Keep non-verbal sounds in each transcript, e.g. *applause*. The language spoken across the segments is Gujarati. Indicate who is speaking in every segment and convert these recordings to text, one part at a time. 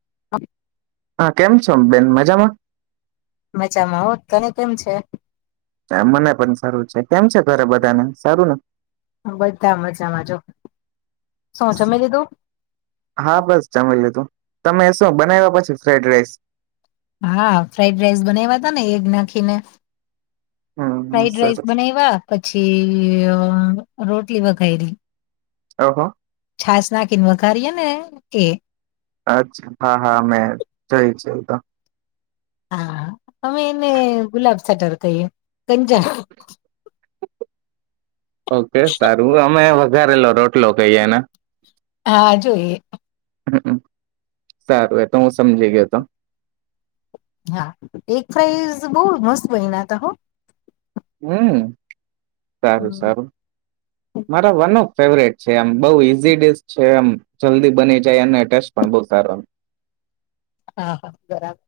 Speaker 1: *inaudible*
Speaker 2: હા કેમ છો બેન મજામાં?
Speaker 1: મજામાં હો, તને કેમ છે?
Speaker 2: મને પણ સારું છે કેમ છે ઘરે બધાને સારું ને.
Speaker 1: બધા મજમા જો. શું જમી દીધું?
Speaker 2: હા બસ જમી લીધું તમે શું બનાવ્યા પછી ફ્રાઈડ રાઈસ.
Speaker 1: હા ફ્રઇડ રાઈસ બનાવ્યા તા ને એગ નાખીને.
Speaker 2: હમ
Speaker 1: ફ્રડ રાઈસ
Speaker 2: સરસ
Speaker 1: બનાવા પછી અ રો લી બખાયલી
Speaker 2: હહો
Speaker 1: છાસ નાખીને વઘારીએ ને કે
Speaker 2: અચ્છા હા હા મેમે જઈ છે તો
Speaker 1: હા અમે એને ગુલાબ સટાર કઈ પંચ
Speaker 2: ઓકે સારું અમે વ ઘરેલો રોટલો કહી જાય ને
Speaker 1: હા જોઈએ
Speaker 2: હમમ સારું એ તો હું સમજી ગયો હતો
Speaker 1: હા એગ ફ્રાઈ બહ મસ્ત બનાતા હો
Speaker 2: હમ સારું સારું મારા વન ઓફ ફેવરેટ છે એમ બઉુ ઈઝી ડિક છે એમ જલ્દી બની જાય અને ટેસ્ટ પણ બઉ સારો
Speaker 1: હા હા બરાબર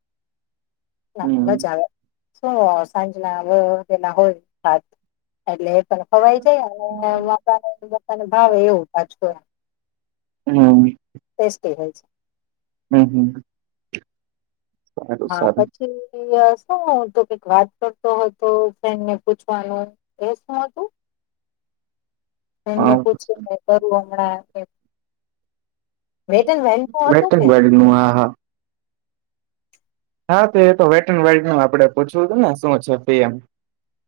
Speaker 1: ના
Speaker 2: હમ
Speaker 1: મજા આવે હ સાંજના વ તેના હોય રાત એટલે એ પણ ખવાય જાય અને *unintelligible* મતાને ભાવે એવું પાછું
Speaker 2: હમ
Speaker 1: ટેસ્ટી હોય છે
Speaker 2: હમ હમ સારું
Speaker 1: હા
Speaker 2: સારું
Speaker 1: પછી શું હતું કઈક વાત કરતો હતો ફન્ડને પૂછવાનું એ શું હતું
Speaker 2: હા
Speaker 1: એમને પૂછ્યું કરું હમણાં એ નું
Speaker 2: વેટ
Speaker 1: હતું
Speaker 2: ન
Speaker 1: ને
Speaker 2: વન નું આ હા હા તે તો વેટન વર્લ્ડ ન આપડે પૂછવું હતું ને શું છે પી એમ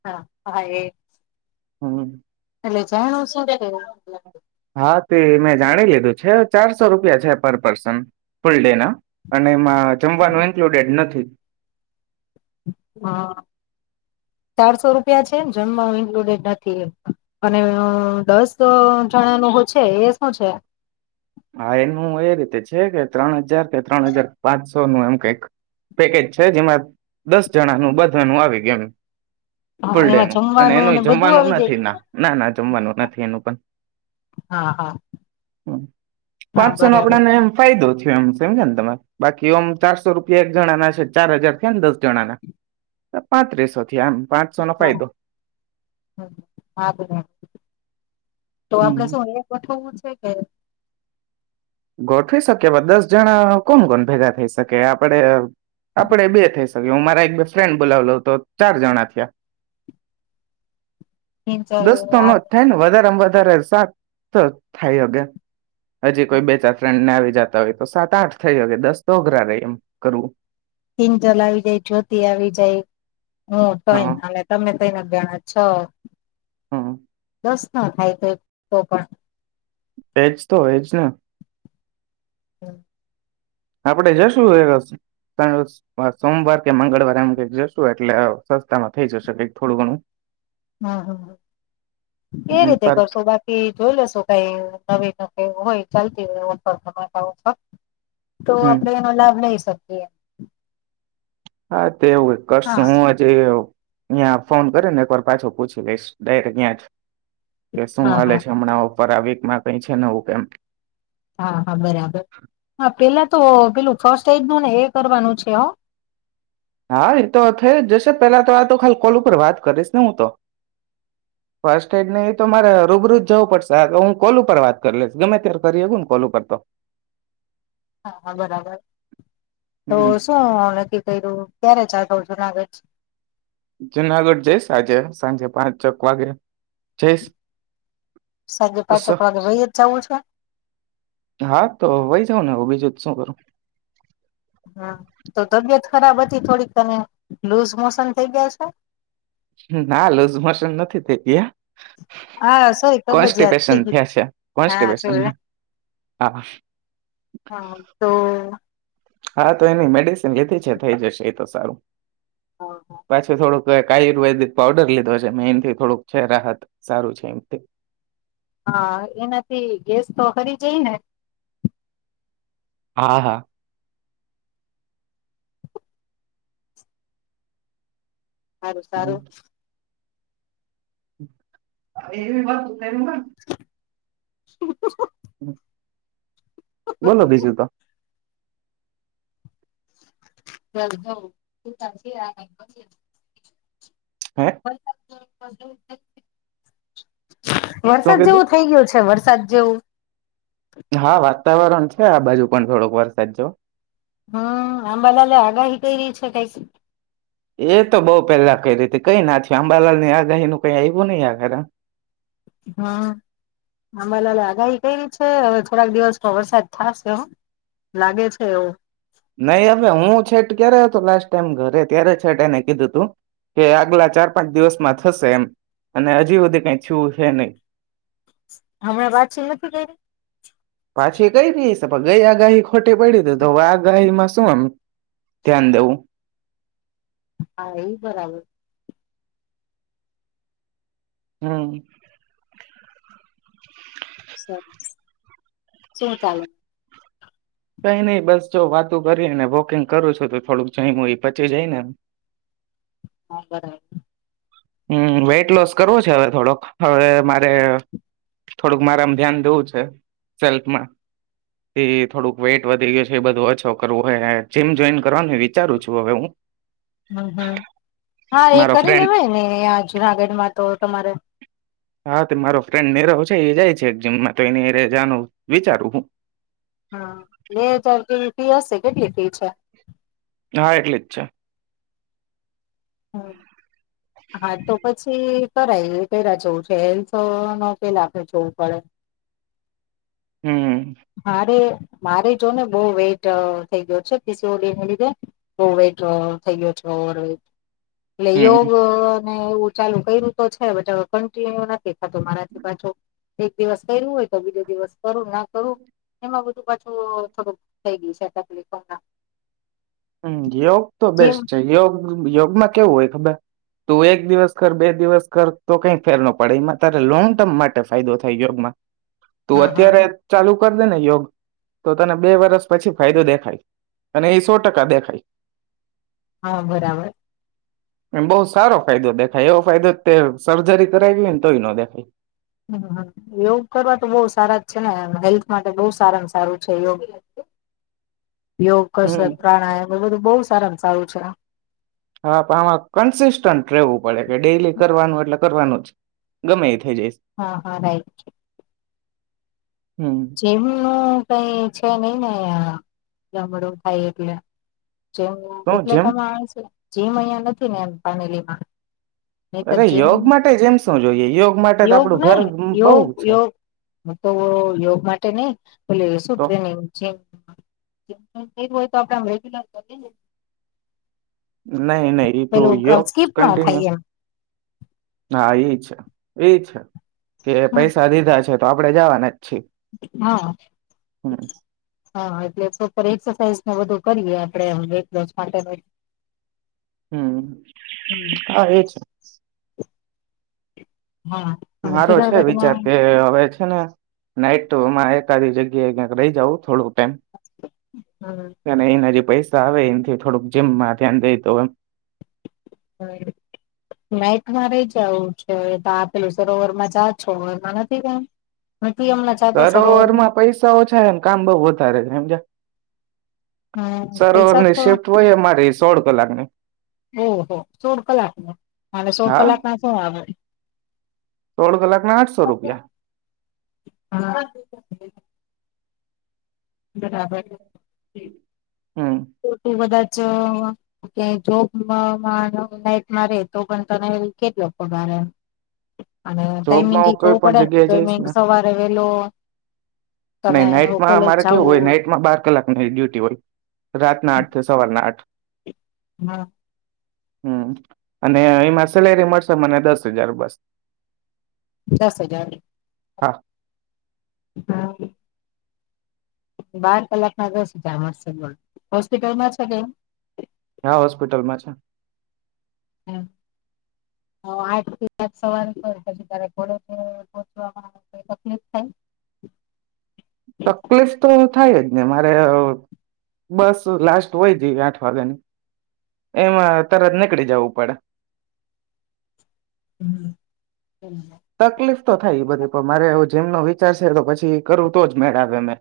Speaker 1: હા હા
Speaker 2: હમ
Speaker 1: એટલે જાણું શું
Speaker 2: હા તે મેં જાણી લીધું છે ચારસો રૂપિયા છે પર પર્સન ફૂલ ડે ના અને માં જમવાનું ઇન્ક્લુડેડ નથી
Speaker 1: હ ચારસો રૂપિયા છે એમ જમવા ઇન્કલુડેડ નથી અને દસ જણાનું છે એ શું છે
Speaker 2: હા એનું એ રીતે છે કે ત્રણ હજાર કે ત્રણ હજાર પાંચસો નું એમ કઈક પેકેજ છે જેમાં દસ જણાનુંું બધાનું આવી ગયું એમ
Speaker 1: હા
Speaker 2: ફૂલ ડે
Speaker 1: એમાં
Speaker 2: નું અને
Speaker 1: જમવાનું ને
Speaker 2: એનું
Speaker 1: બધું
Speaker 2: જમવાનું
Speaker 1: આવી
Speaker 2: નથી
Speaker 1: જાય
Speaker 2: ના ના ના જમવાનું નથી એનું પણ
Speaker 1: હા હા
Speaker 2: હ
Speaker 1: હા
Speaker 2: પાંચસો નો
Speaker 1: બરાબર
Speaker 2: આપડાને એમ ફાયદો *unintelligible* તમારે બાકીમ ચારસો રૂપિયા એક જણા ના છે ચાર હજાર થયા ને દસ જણા ના પાંત્રીસો થથી એમ પાંચસો નો
Speaker 1: હા
Speaker 2: ફાયદો
Speaker 1: હ તો આપડે
Speaker 2: હમ.
Speaker 1: શું એ ગોઠવવું છે, કે
Speaker 2: ગોઠવી શકીએ દસ જણા કોણ કોણ ભેગા થઈ શકે, આપણે આપણે બે થઈ શકી હું મારા એક બે ફ્રેન્ડ બોલાવ લઉ તો ચાર જણા થયા
Speaker 1: કિંજલ
Speaker 2: દસ્તો નો
Speaker 1: આવે
Speaker 2: જ થાય ને વધારે વધ વધારે સાત તો થાય અગ્યા હજી કોઈ બે ફ્રેન્ડ ને આવી જતા હોય, તો સાત આઠ થઈયો કે દસ તો અઘરા ર એમ કરવું
Speaker 1: કિંજલ આવી જાય જ્યોતિ આવી જાય હું તોઈ
Speaker 2: હા
Speaker 1: અને તમે ત્રણ જણા છ
Speaker 2: હમ્મ
Speaker 1: દસ ના થાય તોઈ તો પણ
Speaker 2: એજ તો એજ ને
Speaker 1: હમ્મ
Speaker 2: આપડે જશું સોમવાર કે મંગળવાર એમ કઈક જશું, એટલે સસ્તામાં થઇ જશે, કઈક થોડું ઘણું
Speaker 1: હમ્મ હમ્મ એ
Speaker 2: હમ
Speaker 1: રીતે
Speaker 2: પર
Speaker 1: કરશો બાકી જોઈ લેશો કઈ નવી ન હોય ચાલતી હોય ઓછર ધમા ઓછર તો
Speaker 2: હમ
Speaker 1: આપડે એનો લાભ લઈ શકીએ. *unintelligible*
Speaker 2: હા. તેવું કરશ
Speaker 1: હા
Speaker 2: હું હજ અયાં ફોન કરી ને એકવાર પાછો પૂછી લઈશ, ડાયરેક્ટ ત્યાં જ કે શું
Speaker 1: હા
Speaker 2: હાલે
Speaker 1: હા
Speaker 2: છે, હમણાં ઓ ફ વક માં કઈ છે, નવું કેમ
Speaker 1: હા હા બરાબર હા પેલા તો પેલું ફર્સ્ટ એઈજ ન ને એ કરવાનું છે હ
Speaker 2: હા એતો થઈ જ જશે પેલા તો આ તો ખાલી કોલ ઉપર વાત કરીશ, ને હું તો ફસ્ટ એડ ને એ તો મારે રૂબરૂજ જવું પડશે તો હું કોલ ઉપર વાત કરી લઈશ, ગમે ત્યારે કરી ને કોલ ઉપર તો
Speaker 1: હા-હા બરાબર. તો
Speaker 2: હમ
Speaker 1: શું નકી કર્યું, ક્યારે ચાલ સૌજ ના આવેે છે.
Speaker 2: જુનાગઢ જઈશ આજે સાંજે પાંચ ચક વાગે જઈશ.
Speaker 1: સાંજે પાંચેક વાગે વહી જ જવું છે
Speaker 2: હા તો હોય જાવ ને બીજું. શું કરું?
Speaker 1: હમ તો તબિયત ખરાબ હતી થોડીકને લૂઝ મોશન થઈ ગયા છે?
Speaker 2: ના લોઝ મશન નથી થઈ ગયા.
Speaker 1: હા, સોય ખબ જ યાદ
Speaker 2: કોન્સ્ટિપેશન
Speaker 1: થઈ ગય
Speaker 2: થયા છે કોન્સ્ટિપેશન
Speaker 1: હા
Speaker 2: હા
Speaker 1: હા તો
Speaker 2: હા તો એની મેડિસિન લીધી છે થઇ જશે એ તો સારું પાછું થોડુક તો એક આયુર્વેદિક પાવડર લીધો છે મે એનથી થોડુંક છે રાહત સારું છે એનથી
Speaker 1: હા એનાથી ગેસ તો ખરી જાય ને
Speaker 2: હા હા
Speaker 1: સારું-સારું.
Speaker 2: *unintelligible*
Speaker 1: *inaudible*
Speaker 2: બોલો બીજું તો
Speaker 1: *unintelligible* *inaudible* *unintelligible*
Speaker 2: હે શું
Speaker 1: વરસાદ
Speaker 2: કીધું
Speaker 1: જેવું થઇ ગયો છે વરસાદ *unintelligible*
Speaker 2: હા વાત વાતાવરણ છે આ બાજુ પણ થોડોક વરસાદ જેવુ
Speaker 1: હમ આંબાલાલે આગાહી કયરી છે કઈક
Speaker 2: એ તો બઉ પેલા કઈ રી તી કઈ ના થીયુ અંબાલાલ ની આગાહી નું કઈ આવ્યું નહી આખરે
Speaker 1: હમ અંબાલાલે આગાહી કઇરી છે હવે થોડાક દિવસ તો વરસાદ થાશે હો લાગે છે એવું
Speaker 2: નહી હવે હું છેટ ક્યારે હતો લાસ્ટ ટાઈમ ઘરે ત્યારે છેટ એને કીધું તું કે આગલા ચાર પાંચ દિવસમાં થશે એમ અને હજી હુધી કઈ થીયુ છે નય
Speaker 1: હમણાં વાતચીત નથી કયરી
Speaker 2: પાછી કઈ રી હશે પણ ગઈ આગાહી ખોટી પઈડીતી તો હવે આગાહીમાં શું એમ ધ્યાન દેવું?
Speaker 1: હા ઈ બરાબર
Speaker 2: હમ
Speaker 1: *unintelligible* શું ચાલે?
Speaker 2: કઈ નઈ બસ જો વાતું કરીએ ને વોકિંગ કરું છું તો થોડુંક જઈમો એ પચી જાય ને
Speaker 1: હા બરાબર
Speaker 2: હમ વેઈટ લોસ કરવું છે હવે થોડોક હવે મારે થોડુંક મારામાં ધ્યાન દેવું છે સેલ્ફમાં ઈ થોડુંક વેઈટ વધી ગયું છે એ બધું ઓછો કરવું હોય જીમ જોઈન કરવાનું વિચારું છું હવે હું
Speaker 1: હમ હમ હા એ
Speaker 2: મારો
Speaker 1: કરી
Speaker 2: ફ્રેન્ડ
Speaker 1: લેવાય ને અયા જુનાગઢમાં તો તમારે
Speaker 2: હા તે મારો ફ્રેન્ડ નીરવ છે એ જાય છે જીમમાં તો એ જાવાનું વિચારું હું
Speaker 1: હમ બે હજારની ફી હશે, કેટલી ફી છે?
Speaker 2: હા એટલી જ છે.
Speaker 1: હમ હા તો પછી કરાય પેલા જેવું છે હેલ્થ ને પેલા આપણે જોવું પડે
Speaker 2: હમ
Speaker 1: હારે મારે જો ને બવ વેઇટ થઈ ગયો છે પીસીઓડીને લીધે બવ વેટ થઈ ગયો છે ઓવરવેટ એટલે યોગ
Speaker 2: હમ
Speaker 1: એવું ચાલુ કયરૂ તો છે બોવ કન્ટિન્યુ નથી દેખાતું મારાથી પાછુ એક દિવસ કયરૂ હોય તો બીજો દિવસ કરું ના કરું એમાં બધું પાછું થોડુંક થઈ ગયું છે તકલીફો હમના
Speaker 2: હમ યોગ તો બેસ્ટ છે યોગ યોગમાં કેવું હોય ખબર તું એક દિવસ કર બે દિવસ કર તો કઈ ફેર ન પડે એમાં તારે લોંગ ટર્મ માટે ફાયદો થાય યોગમાં તું
Speaker 1: હા હા
Speaker 2: અત્યારે ચાલુ દે ને યોગ તો તને બે વર્ષ પછી ફાયદો દેખાય અને ટ કકા દેખાય
Speaker 1: હા બરાબર
Speaker 2: એ બઉુ સારો ફાયદો દેખાય એવો ફાયદો તે સર્જરી કરાવી હોય ને તોય ન દેખાય
Speaker 1: હમ યોગ કરવા તો બહુ સારા જ છે ને હેલ્થ માટે બહ સારા સારું છે યોગ યો કસ
Speaker 2: હમ
Speaker 1: પ્રાણાયયામ એ બહુ સારાનું સારું છે
Speaker 2: હા આમાં કન્સિસ્ટન્ટ રહેવું પડે કે ડેલી કરવાનું એટલે કરવાનું જ ગમે થઈ જઈશ
Speaker 1: હા હા રાઈટ
Speaker 2: હમ
Speaker 1: જેમું નું કઈ છે નઈ ને જમડું થાય એટલે જો
Speaker 2: તો જેમ
Speaker 1: ઉપપલેટામાં આવે છે જેીમ અહં નથી ને એમ પાનેલીમાં નહી તો
Speaker 2: અરે
Speaker 1: જેમ
Speaker 2: યોગ માટે જ એમ શું જોઈએ યોગ માટે તો
Speaker 1: યોગ
Speaker 2: આપડું
Speaker 1: ને
Speaker 2: ઘર
Speaker 1: યોગ
Speaker 2: બહ છે
Speaker 1: યોગ હું તો યોગ માટે નહી એલે શું
Speaker 2: તો
Speaker 1: ટ્રેનિંગ હોય તો આપડે રેગ્યુલર કરી
Speaker 2: નહી નહી એ તો યોગ
Speaker 1: સ્કીપ ન
Speaker 2: કન્ટિન્યુ
Speaker 1: થાય એમ
Speaker 2: હા એ છે એ છે કે
Speaker 1: હમ,
Speaker 2: પૈસા દીધા છે તો આપડણે જવાને
Speaker 1: હા હા એટલે એક્સરસાઇઝ બધું કરીએ આપણે વેટ લો માટે
Speaker 2: હમ
Speaker 1: હમ
Speaker 2: હા એ છે *inaudible*
Speaker 1: હા અને
Speaker 2: મારો છે વિચાર
Speaker 1: જુનાગઢમાં
Speaker 2: કે હવે છે ને નાઈટ ટુમાં એક જગ્યાએ ક્યાંક રહી જવું થોડું નજી પૈ આવે એમથી થોડુંક જીમમાં ધ્યાન દઈ તોમ
Speaker 1: હ મેચમાં રહી જ આવું છે તો આપેલું સ ઓવરમાં જ છો ઓવરમાં નથી કમ
Speaker 2: સરોવરમાં પૈસા ઓછા એમ કામ બઉ વધારે છે એમજ
Speaker 1: હમ પૈસા
Speaker 2: સરોવરની
Speaker 1: તો
Speaker 2: શિફ્ટ હોય અમારી સોળ લાગને
Speaker 1: ઓહો સોળ કલાક ન અને સોળ
Speaker 2: હા
Speaker 1: કલાક ના શું આવે
Speaker 2: સોળ કલાકના આઠસો રૂપિયા
Speaker 1: હા બરાબર હમ
Speaker 2: હમ
Speaker 1: તો તું કધાચ જે જોબ માં રે નાઇટ તો પણ તને કેટલો પગાર અને ટાઈમિંગ
Speaker 2: જોબમાં
Speaker 1: એ
Speaker 2: હું કોઈ
Speaker 1: જોવું
Speaker 2: પણ
Speaker 1: પડે
Speaker 2: જગ્યાએ
Speaker 1: તોય મે
Speaker 2: જઈશ ને
Speaker 1: સવારે વેલો
Speaker 2: નહી
Speaker 1: તને
Speaker 2: નાઈટમાં
Speaker 1: કોલેજ
Speaker 2: અમારે
Speaker 1: જવું
Speaker 2: કેવું હોય નાઈટમાં બાર કલાક ન ડ્યુટી હોય રાત આઠ થી સવાર આઠ
Speaker 1: હા
Speaker 2: હમ અને એમાં સેલેરી મળશે મને દસ હજાર બસ
Speaker 1: દસ હજાર
Speaker 2: હા
Speaker 1: હા બાર કલાકમાં દસ હજાર મલશે પણ હોસ્પિટલમાં છે ક‌ઇ
Speaker 2: હા હોસ્પિટલમાં છે
Speaker 1: હ આઠ થી સાત સવારે કર પછી તને કોલેજ પહચવામાં કઈ તકલીફ થાય
Speaker 2: તકલીફ તો થાય જ ને મારે બસ લાસ્ટ હોય જે આઠ વાગ્યાની એમાં તરત નીકળી જવું પડે
Speaker 1: *inaudible* *inaudible*
Speaker 2: તકલીફ તો થાય બધી પણ મારે જીમ નો વિચાર છે તો પછી કરવું તો જ મેળ આવે મે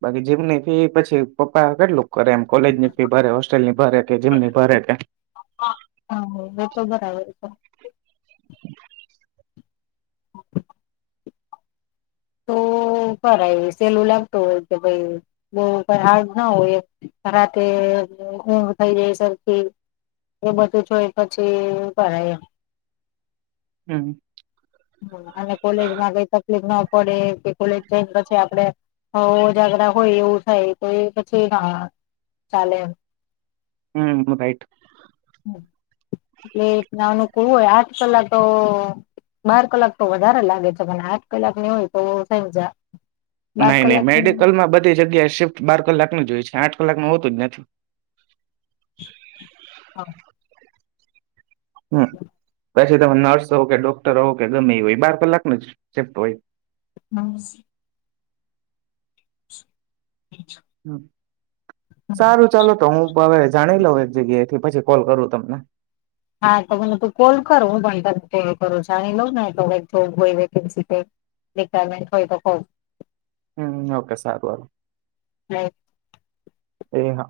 Speaker 2: બાકી જીમની ફી પછી પપ્પા કેટલું કરે એમ કોલેજ ની ફી ભરે હોસ્ટેલ ની ભારે કે જીમ ની ભરે કે
Speaker 1: હા એ તો બરાબર છે તો કરાઈ સહેલું લાગતું હોય કે ભઈ બ‌ઉ પર હાર્ડ ના હોય રાતે ઊંઘ થઈ જાય સરખી એ બધું જોય પછી કરાએ એમ
Speaker 2: હમ
Speaker 1: અને કોલેજ માં કઈ તકલીફ ન પડે કે કોલેજ જઈને પછી આપડે હોય‌ ઉજાગરા હોય એવું થાય તો એ પછી ના ચાલે એમ
Speaker 2: હમ રાઇટ
Speaker 1: *unintelligible* અનુકૂળ હોય આઠ કલાક તો બાર કલાક તો વધારે લાગે છે પણ આઠ કલાક ની હોય તો સમજ્યા
Speaker 2: નઈ નઈ મેડિકલ માં બધી જગ્યા શિફ્ટ બાર કલાક ની જ હોય છે આઠ કલાક ન હોતું જ નથી
Speaker 1: હા
Speaker 2: હમ પછી તમે નર્સ હોવ કે ડોક્ટર હોવ કે ગમે એ હોય બાર કલાક નું જ શીફ્ટ હોય
Speaker 1: હમ
Speaker 2: હમ સારું ચાલો તો હું હવે જાણી લઉ એક જગ્યાએ એથી પછી કોલ કરું તમને
Speaker 1: હા તો મને તું કોલ કર હું પણ તને કૉલ કરું જાણી લઉં ને તો જોબ હોય વેકેન્સી હોય રિક્વાયરમેંટ હોય તો ક‌ઉ
Speaker 2: હમ ઓકે સારું એ હા